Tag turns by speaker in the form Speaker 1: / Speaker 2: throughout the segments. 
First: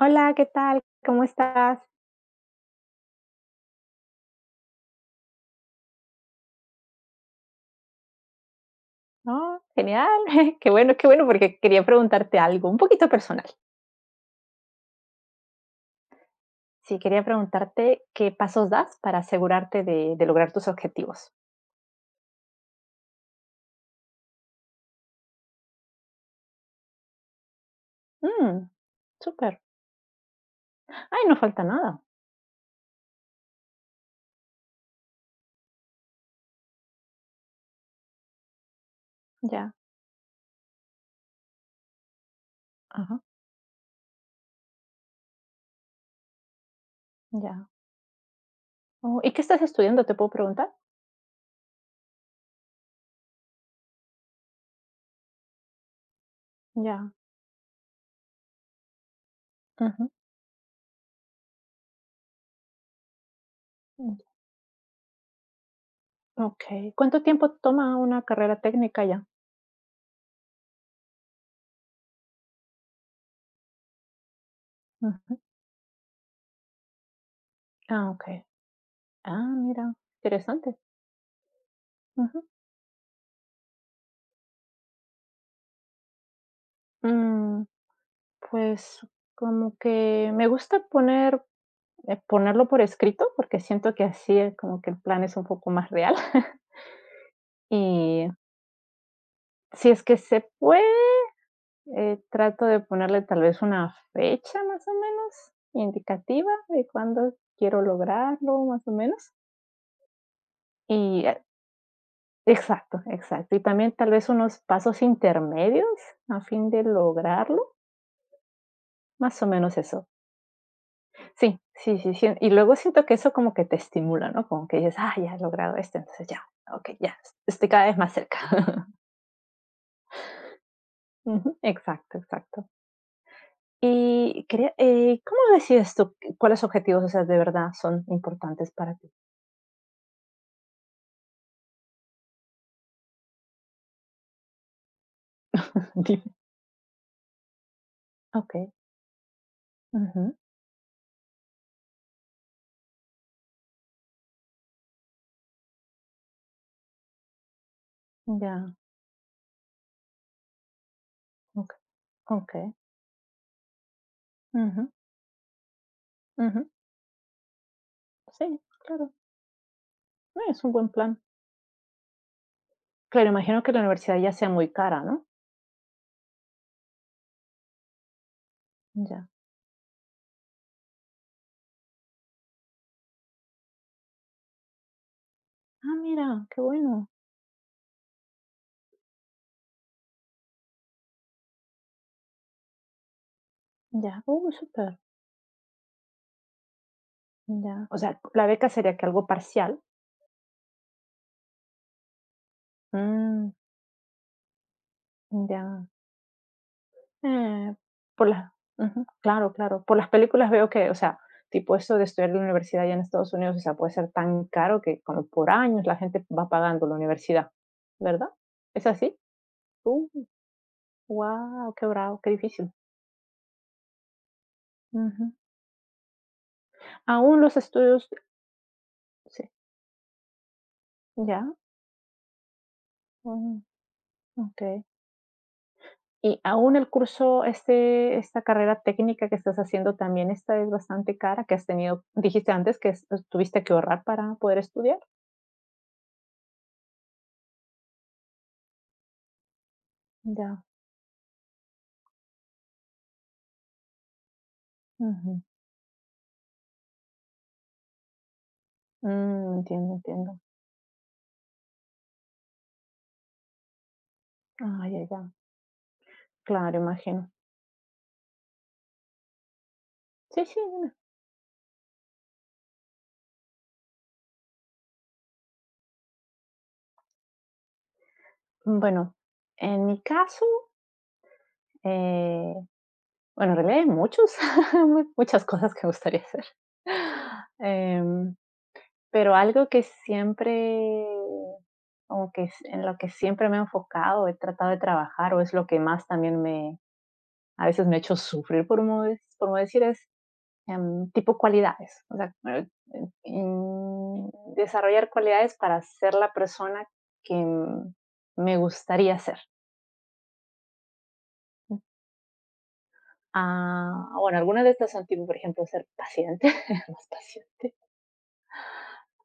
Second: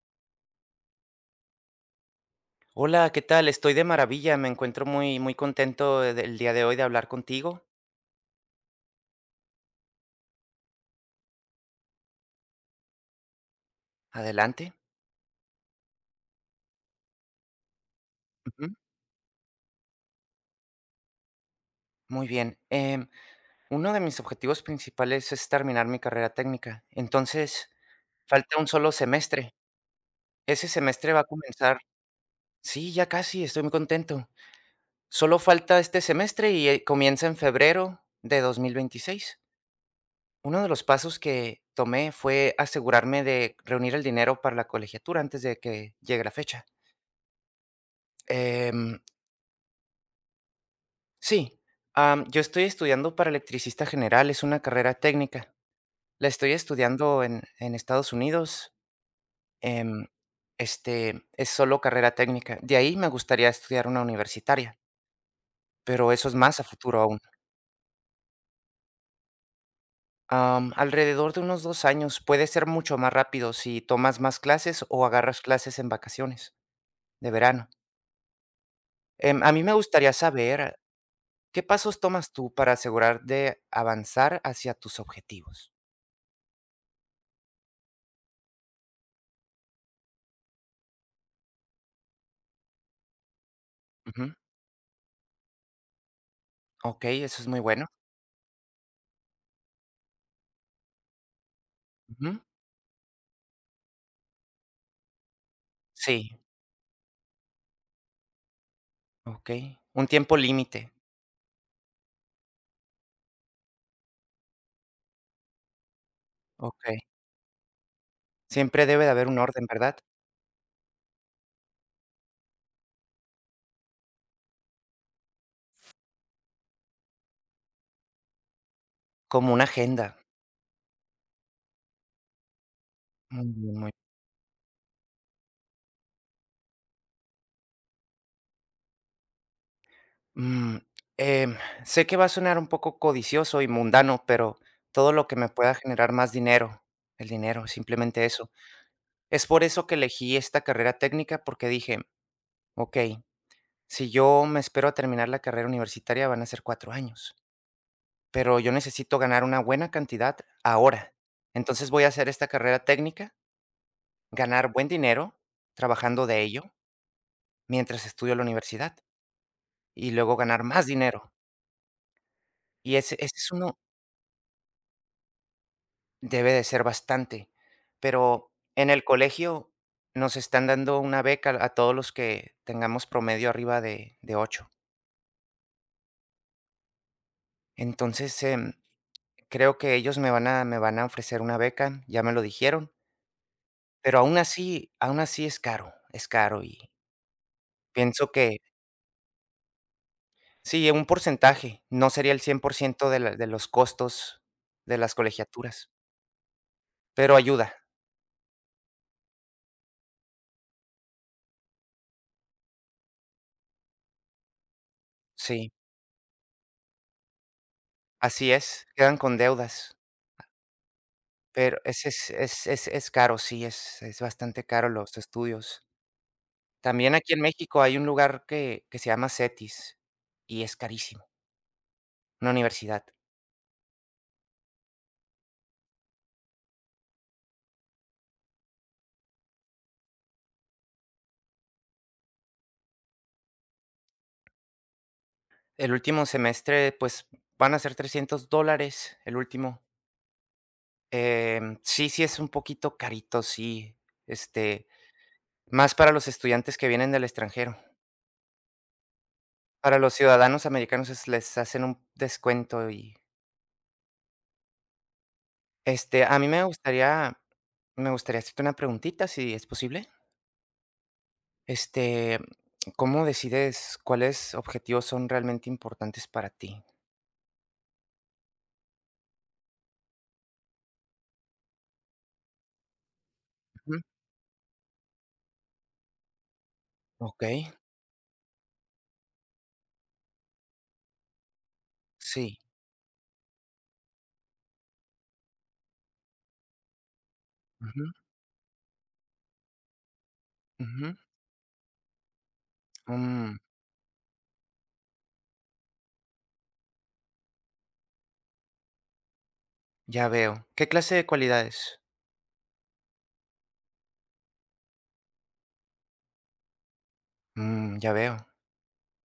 Speaker 1: Hola, ¿qué tal? ¿Cómo estás?
Speaker 2: Hola, ¿qué tal? Estoy de maravilla, me encuentro muy, muy contento del día de hoy de hablar contigo.
Speaker 1: No, genial. Qué bueno, porque quería preguntarte algo un poquito personal.
Speaker 2: Adelante.
Speaker 1: Sí, quería preguntarte qué
Speaker 2: Ujú.
Speaker 1: pasos das para asegurarte de lograr tus objetivos.
Speaker 2: Muy bien. Uno de mis objetivos principales es terminar mi carrera técnica. Entonces, falta un
Speaker 1: Mm,
Speaker 2: solo semestre.
Speaker 1: súper.
Speaker 2: Ese semestre va a
Speaker 1: Ay, no falta
Speaker 2: comenzar.
Speaker 1: nada.
Speaker 2: Sí, ya casi, estoy muy contento. Solo falta este semestre y comienza en febrero de 2026.
Speaker 1: Ya,
Speaker 2: Uno de los pasos que tomé fue
Speaker 1: ajá,
Speaker 2: asegurarme de reunir el dinero para la colegiatura antes de que llegue la fecha.
Speaker 1: ya.
Speaker 2: Em,
Speaker 1: Oh, ¿y qué estás estudiando? ¿Te puedo preguntar?
Speaker 2: Sí, yo estoy estudiando para electricista general, es una carrera técnica. La estoy
Speaker 1: Ya,
Speaker 2: estudiando en Estados Unidos. em,
Speaker 1: ujú,
Speaker 2: este, es solo carrera técnica. De ahí me gustaría estudiar una
Speaker 1: mm.
Speaker 2: universitaria, pero eso es más a
Speaker 1: Ok.
Speaker 2: futuro aún.
Speaker 1: ¿Cuánto tiempo toma una carrera técnica ya?
Speaker 2: Alrededor de unos 2 años, puede ser mucho más rápido si tomas más clases o
Speaker 1: Ujú.
Speaker 2: agarras clases en vacaciones de verano.
Speaker 1: Ah, ok. Ah,
Speaker 2: A mí me
Speaker 1: mira,
Speaker 2: gustaría
Speaker 1: interesante.
Speaker 2: saber qué pasos tomas
Speaker 1: Ujú.
Speaker 2: tú para asegurar de avanzar hacia tus objetivos.
Speaker 1: Mm, pues, como que me gusta poner ponerlo por escrito, porque siento que
Speaker 2: Ujú.
Speaker 1: así es como que el plan es un poco más real.
Speaker 2: Ok, eso es muy bueno.
Speaker 1: Y si es que se puede,
Speaker 2: Ujú.
Speaker 1: trato de ponerle tal vez una fecha más o menos
Speaker 2: Sí,
Speaker 1: indicativa de cuándo quiero lograrlo, más o menos.
Speaker 2: okey. Un tiempo límite,
Speaker 1: Y eh, exacto, exacto. Y también tal vez unos pasos intermedios a fin de
Speaker 2: okey.
Speaker 1: lograrlo,
Speaker 2: Siempre debe de haber un
Speaker 1: más o
Speaker 2: orden,
Speaker 1: menos
Speaker 2: ¿verdad?
Speaker 1: eso. Sí, sí, sí, sí. Y luego siento que eso como que te estimula, ¿no? Como que dices: "Ah, ya he logrado esto, entonces ya, okey, ya estoy cada vez más cerca".
Speaker 2: Como una agenda.
Speaker 1: Ujú, exacto, exacto.
Speaker 2: Muy bien,
Speaker 1: Y quería, ¿cómo decides tú cuáles objetivos, o sea, de verdad son importantes para ti?
Speaker 2: mm, em, sé que va a sonar un poco codicioso y mundano, pero todo lo que me pueda generar
Speaker 1: Dime.
Speaker 2: más dinero, el dinero, simplemente eso.
Speaker 1: Okey.
Speaker 2: Es por eso que
Speaker 1: Ujú.
Speaker 2: elegí esta carrera técnica, porque dije: "Okey, si yo me espero a terminar la carrera universitaria, van a ser 4 años, pero yo
Speaker 1: Ya,
Speaker 2: necesito ganar una buena cantidad ahora.
Speaker 1: oke
Speaker 2: Entonces voy a hacer esta
Speaker 1: okey.
Speaker 2: carrera técnica". Ganar buen
Speaker 1: Ujú,
Speaker 2: dinero trabajando de
Speaker 1: ujú.
Speaker 2: ello mientras estudio en la
Speaker 1: Sí,
Speaker 2: universidad
Speaker 1: claro.
Speaker 2: y luego
Speaker 1: No,
Speaker 2: ganar
Speaker 1: es un
Speaker 2: más
Speaker 1: buen plan.
Speaker 2: dinero. Y ese
Speaker 1: Claro,
Speaker 2: ese es
Speaker 1: imagino que
Speaker 2: uno.
Speaker 1: la universidad ya sea muy cara, ¿no?
Speaker 2: Debe de ser bastante, pero en el
Speaker 1: Ya.
Speaker 2: colegio nos están dando una beca a todos los que tengamos promedio arriba de 8.
Speaker 1: Ah, mira, qué bueno.
Speaker 2: Entonces, creo que ellos me van a ofrecer una beca, ya me lo dijeron, pero
Speaker 1: Ya.
Speaker 2: aún así
Speaker 1: Súper.
Speaker 2: aún así es caro y
Speaker 1: Ya. O sea,
Speaker 2: pienso
Speaker 1: la
Speaker 2: que
Speaker 1: beca sería que algo parcial.
Speaker 2: sí, un porcentaje, no sería el 100% de
Speaker 1: Mm,
Speaker 2: los costos de las
Speaker 1: ya.
Speaker 2: colegiaturas, pero ayuda,
Speaker 1: Eh, por las Ujú, claro, claro. Por las películas veo que, o sea, tipo eso de estudiar en la universidad allá en Estados Unidos, o sea, puede ser tan caro que como por
Speaker 2: sí,
Speaker 1: años la gente va pagando la universidad, ¿verdad?
Speaker 2: así
Speaker 1: ¿Es
Speaker 2: es,
Speaker 1: así?
Speaker 2: quedan con deudas,
Speaker 1: Uh, wow,
Speaker 2: pero
Speaker 1: qué
Speaker 2: es
Speaker 1: bravo, qué
Speaker 2: es es
Speaker 1: difícil.
Speaker 2: es es caro, sí, es bastante caro los
Speaker 1: Ujú.
Speaker 2: estudios. También aquí
Speaker 1: Aún
Speaker 2: en
Speaker 1: los
Speaker 2: México hay un
Speaker 1: estudios
Speaker 2: lugar que se llama
Speaker 1: sí,
Speaker 2: CETIS y es carísimo,
Speaker 1: ya,
Speaker 2: una universidad.
Speaker 1: mm, okey. Y aún el curso, este esta carrera técnica que estás haciendo también esta es bastante cara, que has tenido dijiste antes que es tuviste que ahorrar para poder estudiar.
Speaker 2: El último semestre, pues, van a ser $300 el último.
Speaker 1: Ya,
Speaker 2: Sí, sí es un poquito carito, sí, este,
Speaker 1: ujú.
Speaker 2: más para los estudiantes que vienen del extranjero.
Speaker 1: Mm, entiendo,
Speaker 2: Para los
Speaker 1: entiendo.
Speaker 2: ciudadanos americanos es les hacen un descuento y,
Speaker 1: Ah, ya, ya.
Speaker 2: este, a mí me
Speaker 1: Claro, imagino.
Speaker 2: gustaría me gustaría hacerte una preguntita, si es posible.
Speaker 1: Sí, sí, dime.
Speaker 2: Este, ¿cómo decides cuáles objetivos son realmente importantes para ti?
Speaker 1: Bueno, en mi caso, eh, bueno, en realidad hay
Speaker 2: Ujú.
Speaker 1: muchos, muchas cosas que me gustaría hacer.
Speaker 2: Okey.
Speaker 1: Em Pero algo que siempre, como que s
Speaker 2: Sí.
Speaker 1: en lo que siempre me he enfocado, he tratado de trabajar, o es lo que más también me a veces me ha
Speaker 2: Ujú,
Speaker 1: hecho sufrir, por no decir, es,
Speaker 2: ujú.
Speaker 1: tipo cualidades. O sea,
Speaker 2: Mm,
Speaker 1: desarrollar cualidades para ser la persona que, me gustaría ser.
Speaker 2: ya veo. ¿Qué clase de cualidades?
Speaker 1: Ah, bueno, algunas de estas son tipo, por ejemplo, ser paciente, más paciente,
Speaker 2: Ya veo,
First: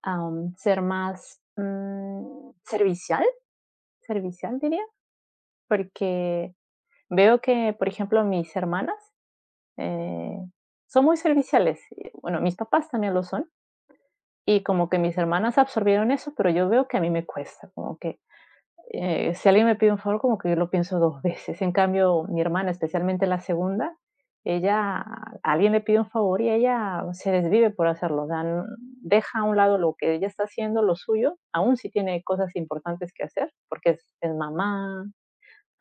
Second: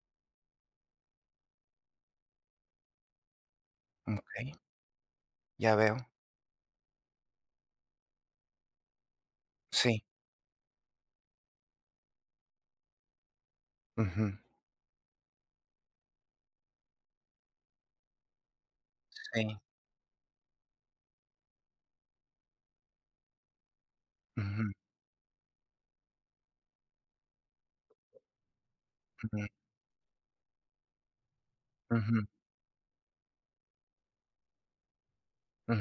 Speaker 1: ser más, servicial,
Speaker 2: okey,
Speaker 1: servicial diría.
Speaker 2: ya veo.
Speaker 1: Porque veo que, por ejemplo, mis hermanas,
Speaker 2: Sí.
Speaker 1: eh, son muy serviciales. Y, bueno, mis papás también lo son,
Speaker 2: Ujú,
Speaker 1: y como que mis hermanas absorbieron eso, pero yo veo que a mí me cuesta, como que, si
Speaker 2: sí.
Speaker 1: alguien me pide un favor, como que yo lo pienso 2 veces. En cambio, mi hermana, especialmente la segunda,
Speaker 2: Ujú,
Speaker 1: ella alguien le pide un favor y ella se desvive por hacerlo, o sea, n deja a
Speaker 2: ujú,
Speaker 1: un lado lo que ella está haciendo, lo suyo, aún si tiene
Speaker 2: ujú,
Speaker 1: cosas importantes que hacer, porque es mamá,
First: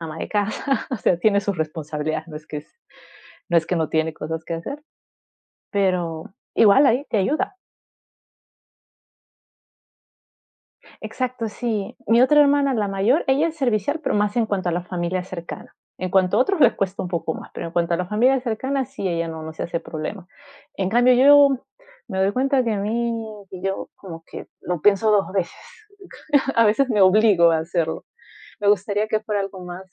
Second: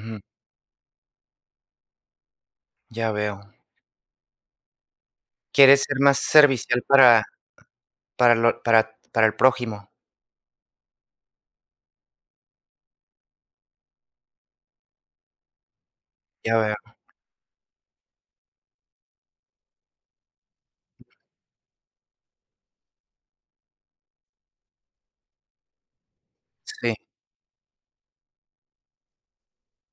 Speaker 1: ama de casa, o sea, tiene sus responsabilidades,
Speaker 2: Ya veo.
Speaker 1: no es que no tiene cosas que hacer,
Speaker 2: Quieres ser más
Speaker 1: pero
Speaker 2: servicial
Speaker 1: igual ahí te ayuda.
Speaker 2: para lo para el prójimo,
Speaker 1: Exacto, sí. Mi otra hermana, la mayor, ella es servicial, pero más en cuanto a la familia cercana. En cuanto a
Speaker 2: ya
Speaker 1: otros les
Speaker 2: veo.
Speaker 1: cuesta un poco más, pero en cuanto a la familia cercana, sí, ella no, no se hace problema. En cambio, yo me doy cuenta que yo como que lo pienso dos veces. A veces
Speaker 2: Sí,
Speaker 1: me obligo a hacerlo. Me gustaría que fuera algo más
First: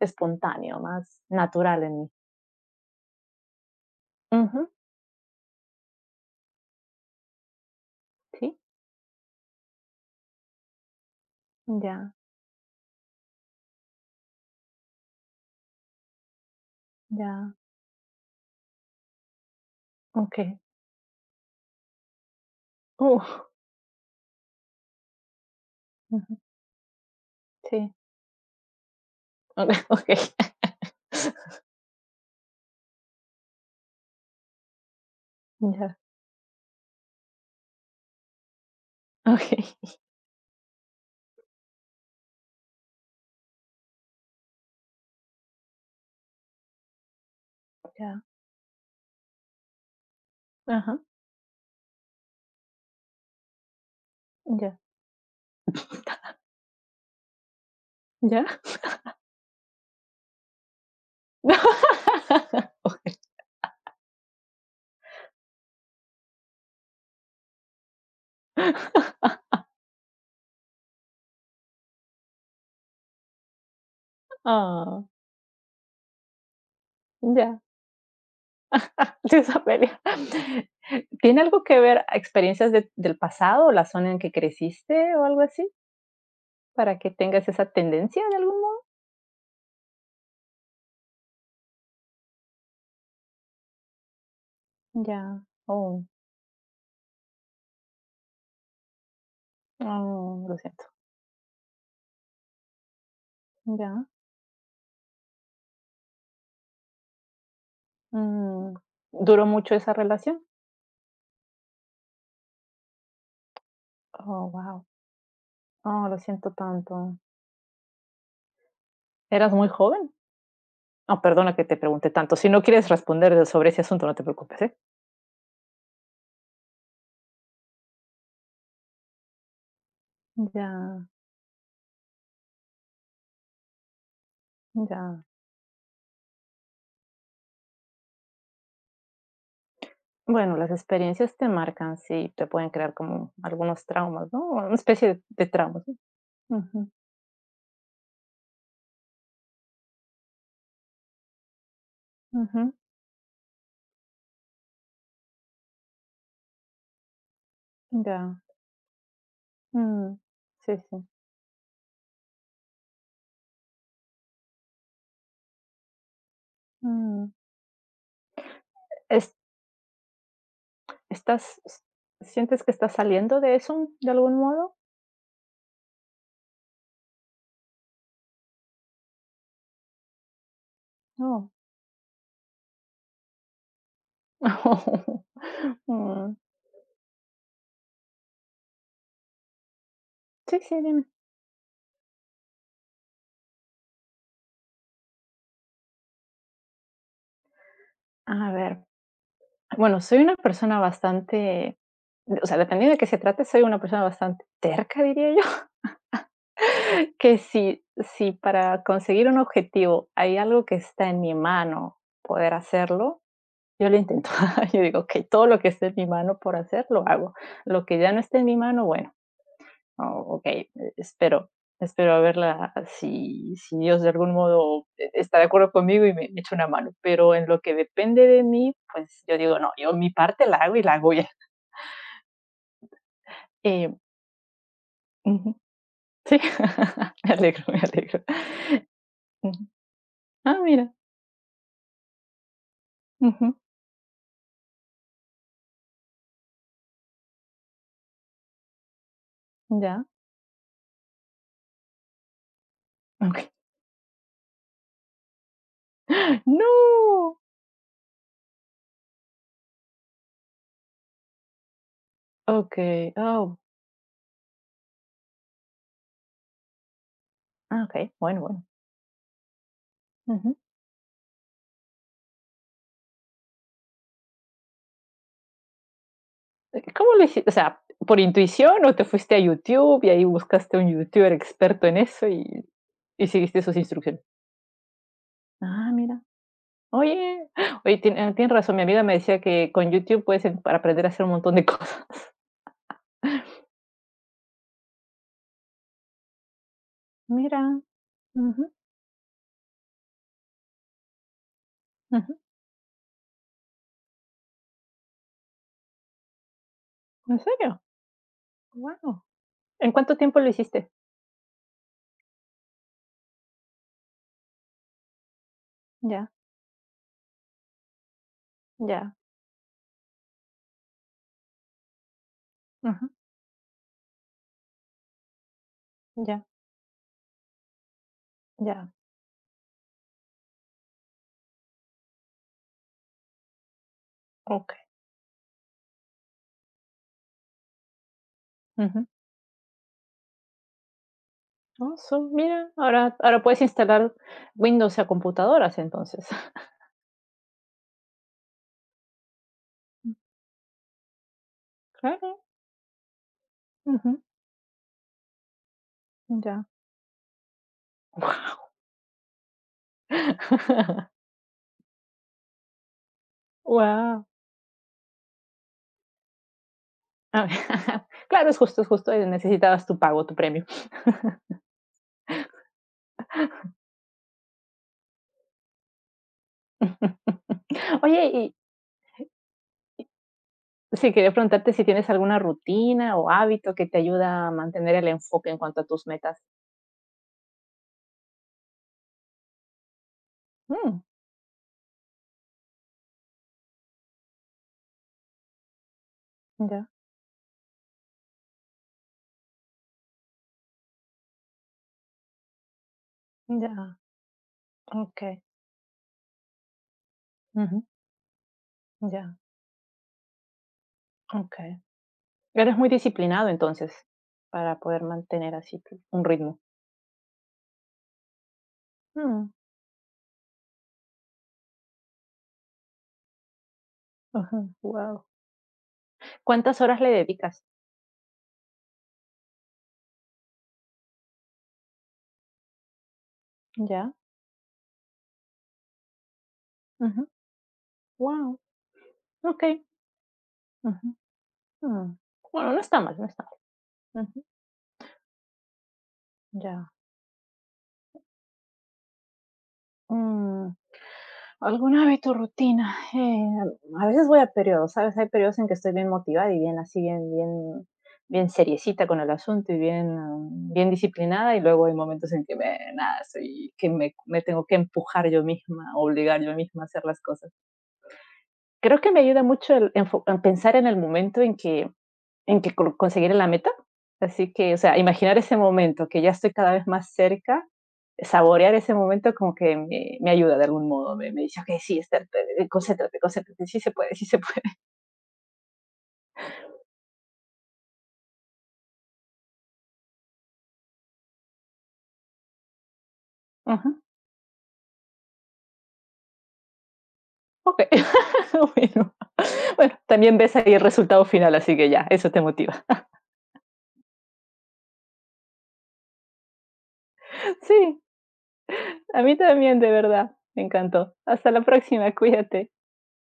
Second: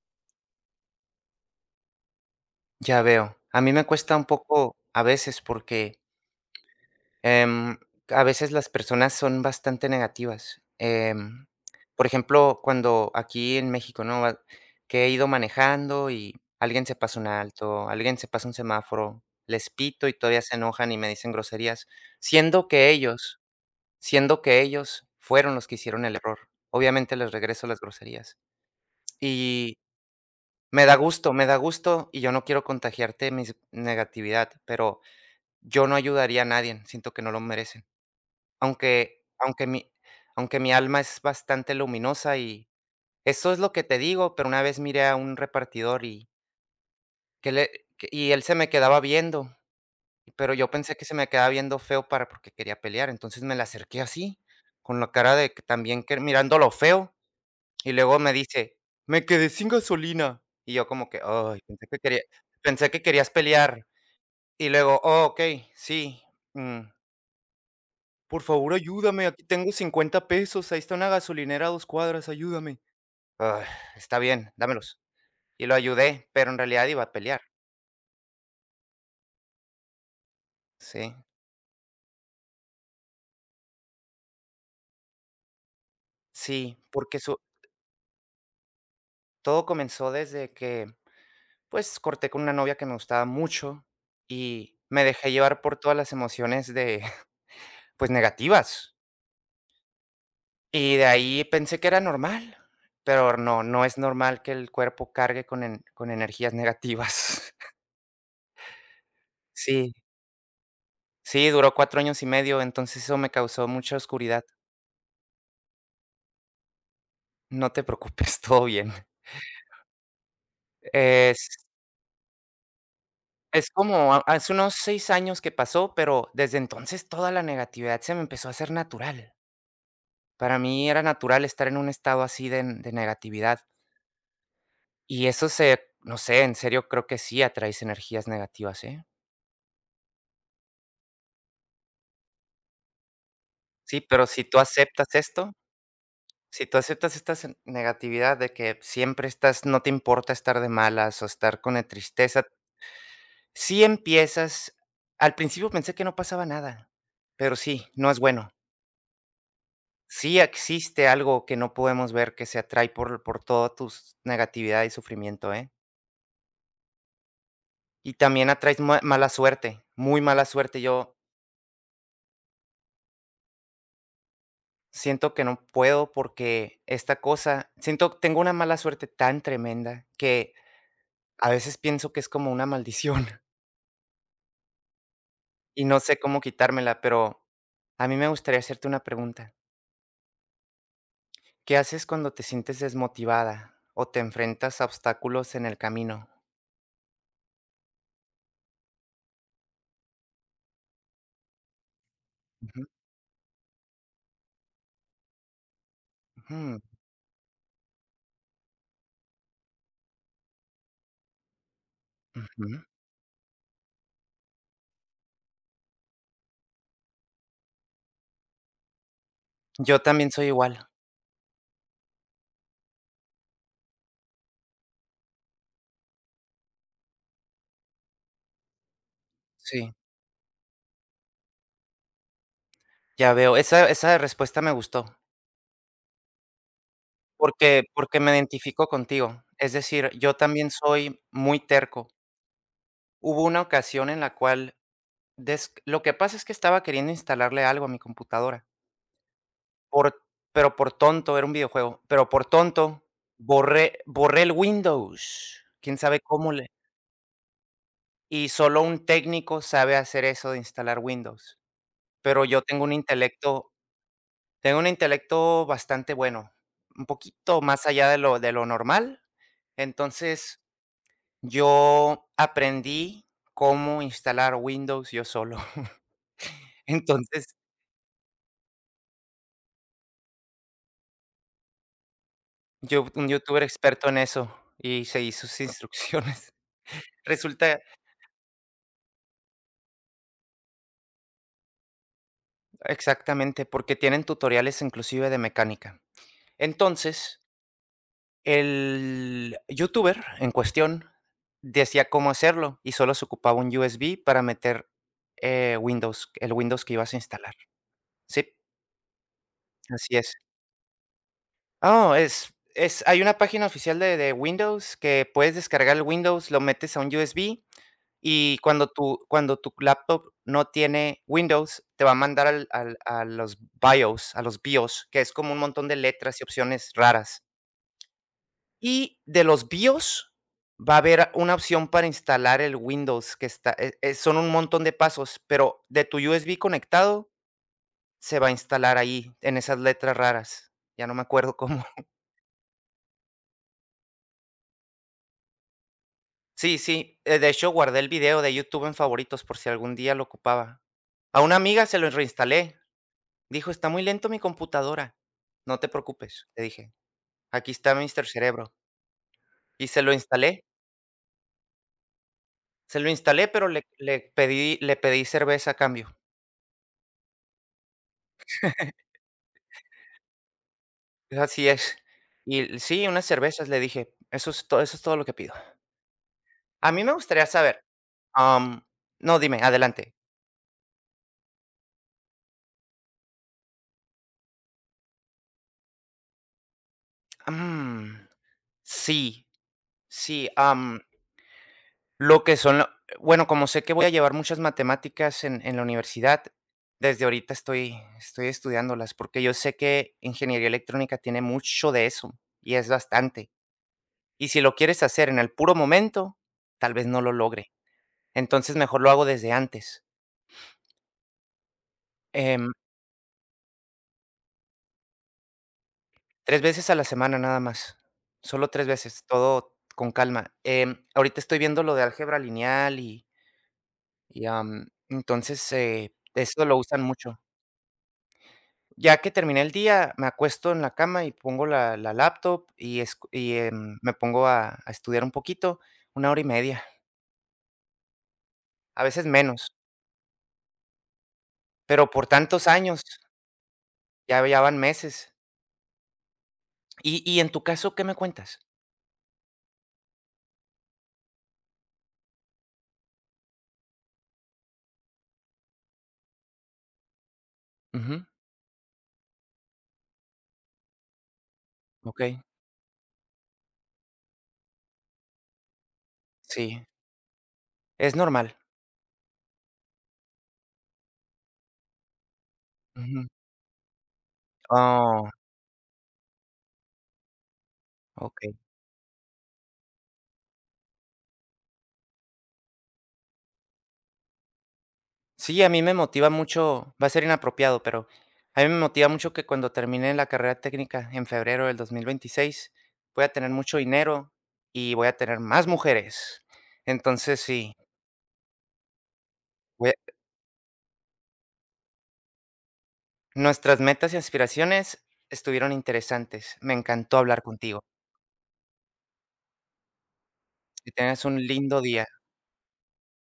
Speaker 1: espontáneo, más natural en mí.
Speaker 2: ya veo. A mí me cuesta un
Speaker 1: Ujú,
Speaker 2: poco a veces porque, em, a veces
Speaker 1: sí,
Speaker 2: las personas son bastante negativas. Por
Speaker 1: ya.
Speaker 2: ejemplo, cuando aquí en México, ¿no? Va Que he ido manejando y alguien se pasa un
Speaker 1: Ya,
Speaker 2: alto, alguien se pasa un semáforo, les pito y todavía se
Speaker 1: okey.
Speaker 2: enojan y me dicen groserías, siendo que
Speaker 1: Uf,
Speaker 2: ellos fueron los que hicieron el
Speaker 1: ujú,
Speaker 2: error. Obviamente les regreso las
Speaker 1: sí.
Speaker 2: groserías. Y
Speaker 1: Okey.
Speaker 2: Me da gusto y yo no quiero contagiarte mi negatividad, pero yo no
Speaker 1: Ya,
Speaker 2: ayudaría a nadie, siento que no lo merecen. Aunque aunque mi
Speaker 1: okey.
Speaker 2: aunque mi alma es bastante luminosa y eso es lo que te digo, pero una vez miré a un repartidor que le
Speaker 1: Ya,
Speaker 2: y él se me quedaba viendo, pero yo pensé
Speaker 1: ajá,
Speaker 2: que se me quedaba viendo feo para porque quería pelear, entonces me le acerqué así,
Speaker 1: ya,
Speaker 2: con la cara de que también que mirando lo feo. Y luego me
Speaker 1: ya.
Speaker 2: dice: "Me quedé sin gasolina". Y yo como que: "Ay, pensé que
Speaker 1: Okey.
Speaker 2: querías pelear". Y luego: "Oh, okey, sí, mm, por favor, ayúdame, aquí tengo 50 pesos, ahí está una gasolinera a 2 cuadras, ayúdame". "Ay, está bien, dámelos".
Speaker 1: Ah,
Speaker 2: Y lo ayudé, pero en realidad iba a pelear.
Speaker 1: ya. Sí, esa pelea
Speaker 2: Sí,
Speaker 1: ¿tiene algo que ver a experiencias de del pasado, o la zona en que creciste o algo así,
Speaker 2: sí,
Speaker 1: para que
Speaker 2: porque su
Speaker 1: tengas esa tendencia de algún modo?
Speaker 2: todo comenzó desde que, pues, corté con una novia que me gustaba mucho y me dejé
Speaker 1: Ya.
Speaker 2: llevar por todas
Speaker 1: Oh,
Speaker 2: las emociones de, pues, negativas.
Speaker 1: oh, lo siento.
Speaker 2: Y de ahí pensé que era normal, pero no, no es
Speaker 1: Ya.
Speaker 2: normal que el cuerpo cargue con en con energías negativas.
Speaker 1: Mm, ¿duró mucho esa
Speaker 2: Sí,
Speaker 1: relación?
Speaker 2: sí, duró 4 años y medio, entonces eso me causó mucha oscuridad.
Speaker 1: Oh, wow. Oh, lo siento tanto.
Speaker 2: No te preocupes, todo bien.
Speaker 1: ¿Eras muy joven? No,
Speaker 2: Es
Speaker 1: perdona que te pregunte tanto. Si no quieres responder sobre
Speaker 2: es
Speaker 1: ese asunto,
Speaker 2: como
Speaker 1: no
Speaker 2: ha
Speaker 1: te
Speaker 2: Hace
Speaker 1: preocupes, ¿eh?
Speaker 2: unos 6 años que pasó, pero desde entonces toda la negatividad se me empezó a hacer natural. Para
Speaker 1: Ya,
Speaker 2: mí era natural estar en un estado así de negatividad,
Speaker 1: ya.
Speaker 2: y eso se no sé, en serio creo que sí atraes energías negativas, ¿eh?
Speaker 1: Bueno, las experiencias te marcan, sí, te pueden crear como algunos
Speaker 2: Sí, pero
Speaker 1: traumas, ¿no?
Speaker 2: si tú
Speaker 1: Una
Speaker 2: aceptas
Speaker 1: especie de
Speaker 2: esto.
Speaker 1: traumas, ¿no?
Speaker 2: Si tú
Speaker 1: Ujú,
Speaker 2: aceptas esta sen negatividad, de que siempre estás no te importa estar de malas o estar con la tristeza,
Speaker 1: ujú.
Speaker 2: sí empiezas al principio pensé que no pasaba nada, pero sí, no es
Speaker 1: Ya.
Speaker 2: bueno.
Speaker 1: Mm.
Speaker 2: Sí
Speaker 1: Sí, sí.
Speaker 2: existe algo que no podemos ver que se atrae por toda tus negatividad y sufrimiento, ¿eh?
Speaker 1: Mm.
Speaker 2: Y también atraes ma mala
Speaker 1: Es-
Speaker 2: suerte, muy mala suerte. Yo
Speaker 1: ¿Estás, s- Sientes que estás saliendo de eso de algún modo?
Speaker 2: siento que no puedo porque esta cosa siento tengo una mala suerte tan tremenda que a
Speaker 1: No.
Speaker 2: veces pienso que es como una maldición. Y no sé
Speaker 1: Mm.
Speaker 2: cómo quitármela, pero a mí me gustaría hacerte una pregunta.
Speaker 1: Sí, sí, dime.
Speaker 2: ¿Qué haces cuando te sientes desmotivada o te enfrentas a obstáculos en el camino?
Speaker 1: A ver. Bueno, soy una persona bastante, o sea,
Speaker 2: Ujú,
Speaker 1: dependiendo de qué se trate, soy una persona bastante terca, diría yo,
Speaker 2: ujú,
Speaker 1: que si, si para conseguir un objetivo hay algo que está en mi mano poder
Speaker 2: ujú.
Speaker 1: hacerlo, yo lo intento. Yo digo, ok, todo lo que esté en mi mano por hacer, lo hago. Lo que ya no esté en mi mano, bueno,
Speaker 2: Yo también
Speaker 1: ok,
Speaker 2: soy igual,
Speaker 1: espero. Espero a verla si, si Dios de algún modo está de acuerdo conmigo y me echa una mano. Pero en lo que depende de mí, pues yo digo, no, yo
Speaker 2: sí,
Speaker 1: mi parte la hago y la hago.
Speaker 2: ya veo.
Speaker 1: Eh,
Speaker 2: Esa respuesta me gustó,
Speaker 1: Ujú, sí, me alegro, me
Speaker 2: porque
Speaker 1: alegro.
Speaker 2: me identifico contigo.
Speaker 1: Ujú.
Speaker 2: Es decir, yo
Speaker 1: Ah,
Speaker 2: también
Speaker 1: mira,
Speaker 2: soy muy terco. Hubo
Speaker 1: ujú,
Speaker 2: una ocasión en la cual des lo que pasa es que estaba queriendo instalarle algo a mi computadora.
Speaker 1: ya,
Speaker 2: Por Pero por tonto, era un videojuego, pero por tonto
Speaker 1: okey.
Speaker 2: borré el Windows, quién sabe cómo le,
Speaker 1: No,
Speaker 2: y solo un técnico sabe hacer eso de instalar Windows, pero yo
Speaker 1: okey, oh,
Speaker 2: tengo un intelecto bastante bueno, un poquito
Speaker 1: ah,
Speaker 2: más allá
Speaker 1: okey,
Speaker 2: de
Speaker 1: bueno,
Speaker 2: lo de
Speaker 1: bueno,
Speaker 2: lo normal,
Speaker 1: ujú.
Speaker 2: entonces yo aprendí cómo instalar Windows yo solo.
Speaker 1: ¿Cómo lo
Speaker 2: Entonces,
Speaker 1: hiciste? O sea, ¿por intuición o te fuiste a YouTube y ahí buscaste un youtuber experto en eso
Speaker 2: yo
Speaker 1: y
Speaker 2: un
Speaker 1: seguiste
Speaker 2: youtuber
Speaker 1: sus
Speaker 2: experto en
Speaker 1: instrucciones?
Speaker 2: eso y seguí sus
Speaker 1: Ah, mira.
Speaker 2: instrucciones.
Speaker 1: Oye,
Speaker 2: Resulta
Speaker 1: oye, tienes razón, mi amiga me decía que con YouTube puedes para aprender a hacer un montón de cosas.
Speaker 2: Exactamente, porque tienen tutoriales inclusive de mecánica. Entonces,
Speaker 1: Mira, ujú,
Speaker 2: el youtuber en cuestión decía cómo
Speaker 1: ujú,
Speaker 2: hacerlo y solo se ocupaba un USB para meter, Windows, el Windows que ibas a
Speaker 1: ¿en
Speaker 2: instalar.
Speaker 1: serio?
Speaker 2: Sí,
Speaker 1: Guau. ¿En cuánto
Speaker 2: así es.
Speaker 1: tiempo lo hiciste?
Speaker 2: Oh, es hay una página oficial de Windows, que puedes descargar el
Speaker 1: Ya.
Speaker 2: Windows, lo metes a un USB. Y cuando
Speaker 1: Ya,
Speaker 2: tu laptop no tiene Windows, te va a mandar al al
Speaker 1: ujú,
Speaker 2: a los BIOS, que es como un montón de letras
Speaker 1: ya,
Speaker 2: y opciones raras.
Speaker 1: ya,
Speaker 2: Y de los BIOS va a haber una opción para instalar el Windows que está son un
Speaker 1: okey,
Speaker 2: montón de pasos, pero de tu USB conectado, se va a instalar
Speaker 1: ujú.
Speaker 2: ahí, en esas letras raras. Ya no me acuerdo cómo.
Speaker 1: Ah, sí, mira, ahora puedes instalar Windows a computadoras, entonces.
Speaker 2: Sí, sí, de hecho, guardé el video de YouTube en favoritos por si algún día lo ocupaba. A una amiga se lo
Speaker 1: Claro.
Speaker 2: reinstalé. Dijo: "Está muy
Speaker 1: Ujú,
Speaker 2: lento mi computadora". "No te preocupes", le
Speaker 1: ya.
Speaker 2: dije, "aquí está Mister Cerebro". Y se lo instalé, pero
Speaker 1: Wow.
Speaker 2: le pedí cerveza a cambio.
Speaker 1: Claro, es justo, necesitabas tu pago, tu premio.
Speaker 2: Así es. Y sí, unas cervezas, le dije, eso es todo lo que pido. A mí me gustaría saber,
Speaker 1: Oye, y
Speaker 2: am, no, dime, adelante.
Speaker 1: sí, quería preguntarte si tienes alguna rutina o hábito que te ayuda a mantener el enfoque en cuanto a tus metas.
Speaker 2: Mm, sí, sí, am
Speaker 1: Mm,
Speaker 2: Lo que son lo bueno, como sé que voy a llevar muchas matemáticas en la universidad,
Speaker 1: ya,
Speaker 2: desde ahorita estoy estudiándolas, porque yo sé que ingeniería electrónica tiene mucho de eso, y es bastante.
Speaker 1: ya,
Speaker 2: Y si lo quieres hacer
Speaker 1: okey,
Speaker 2: en el puro momento, tal vez no lo logre.
Speaker 1: ujú,
Speaker 2: Entonces, mejor lo hago
Speaker 1: ya,
Speaker 2: desde antes.
Speaker 1: okey.
Speaker 2: Em,
Speaker 1: Eres muy disciplinado entonces, para poder mantener así tu un ritmo.
Speaker 2: 3 veces a la semana nada más, solo 3 veces,
Speaker 1: Mm,
Speaker 2: todo con calma. Ahorita estoy viendo lo de álgebra lineal y y,
Speaker 1: ujú,
Speaker 2: am,
Speaker 1: guau.
Speaker 2: entonces, eso lo
Speaker 1: ¿Cuántas horas
Speaker 2: usan
Speaker 1: le
Speaker 2: mucho.
Speaker 1: dedicas?
Speaker 2: Ya que terminé el día, me acuesto en la cama y pongo la laptop y
Speaker 1: Ya,
Speaker 2: me pongo a estudiar un poquito, una hora y media,
Speaker 1: ujú. Guau,
Speaker 2: a veces menos,
Speaker 1: okey. Ujú,
Speaker 2: pero
Speaker 1: mm.
Speaker 2: por tantos
Speaker 1: Bueno, no está
Speaker 2: años,
Speaker 1: mal, no está mal. Ujú.
Speaker 2: ya van meses.
Speaker 1: Ya.
Speaker 2: Y en tu caso, ¿qué me cuentas?
Speaker 1: Mm. Algún hábito, rutina, a veces voy a periodos, ¿sabes? Hay periodos en que estoy bien motivada y bien así, bien
Speaker 2: Ujú,
Speaker 1: bien seriecita con el asunto y bien mm, bien disciplinada, y luego hay momentos
Speaker 2: okey,
Speaker 1: en que me nada, soy que me tengo que empujar yo misma, obligar yo misma a
Speaker 2: sí,
Speaker 1: hacer las cosas.
Speaker 2: es normal.
Speaker 1: Creo que me ayuda mucho el pensar en el momento en que
Speaker 2: Ujú.
Speaker 1: conseguiré la meta. Así que, o sea,
Speaker 2: Oh,
Speaker 1: imaginar ese momento, que ya estoy cada vez más cerca,
Speaker 2: okey.
Speaker 1: saborear ese momento como que me ayuda de algún modo. Me dice, ok, sí, Esther, concéntrate, concéntrate, sí se puede, sí se puede.
Speaker 2: Sí, a mí me motiva mucho, va a ser inapropiado, pero a mí me motiva mucho que cuando termine la carrera técnica en febrero del 2026, voy a tener mucho
Speaker 1: Ajá,
Speaker 2: dinero y voy a tener más mujeres. Entonces, sí,
Speaker 1: ok, bueno.
Speaker 2: voy
Speaker 1: Bueno,
Speaker 2: a-
Speaker 1: también ves ahí el resultado final, así que ya, eso te motiva.
Speaker 2: nuestras metas y aspiraciones estuvieron interesantes. Me encantó hablar contigo.
Speaker 1: Sí, a mí también, de verdad, me
Speaker 2: Que
Speaker 1: encantó.
Speaker 2: tengas un
Speaker 1: Hasta la
Speaker 2: lindo día.
Speaker 1: próxima, cuídate.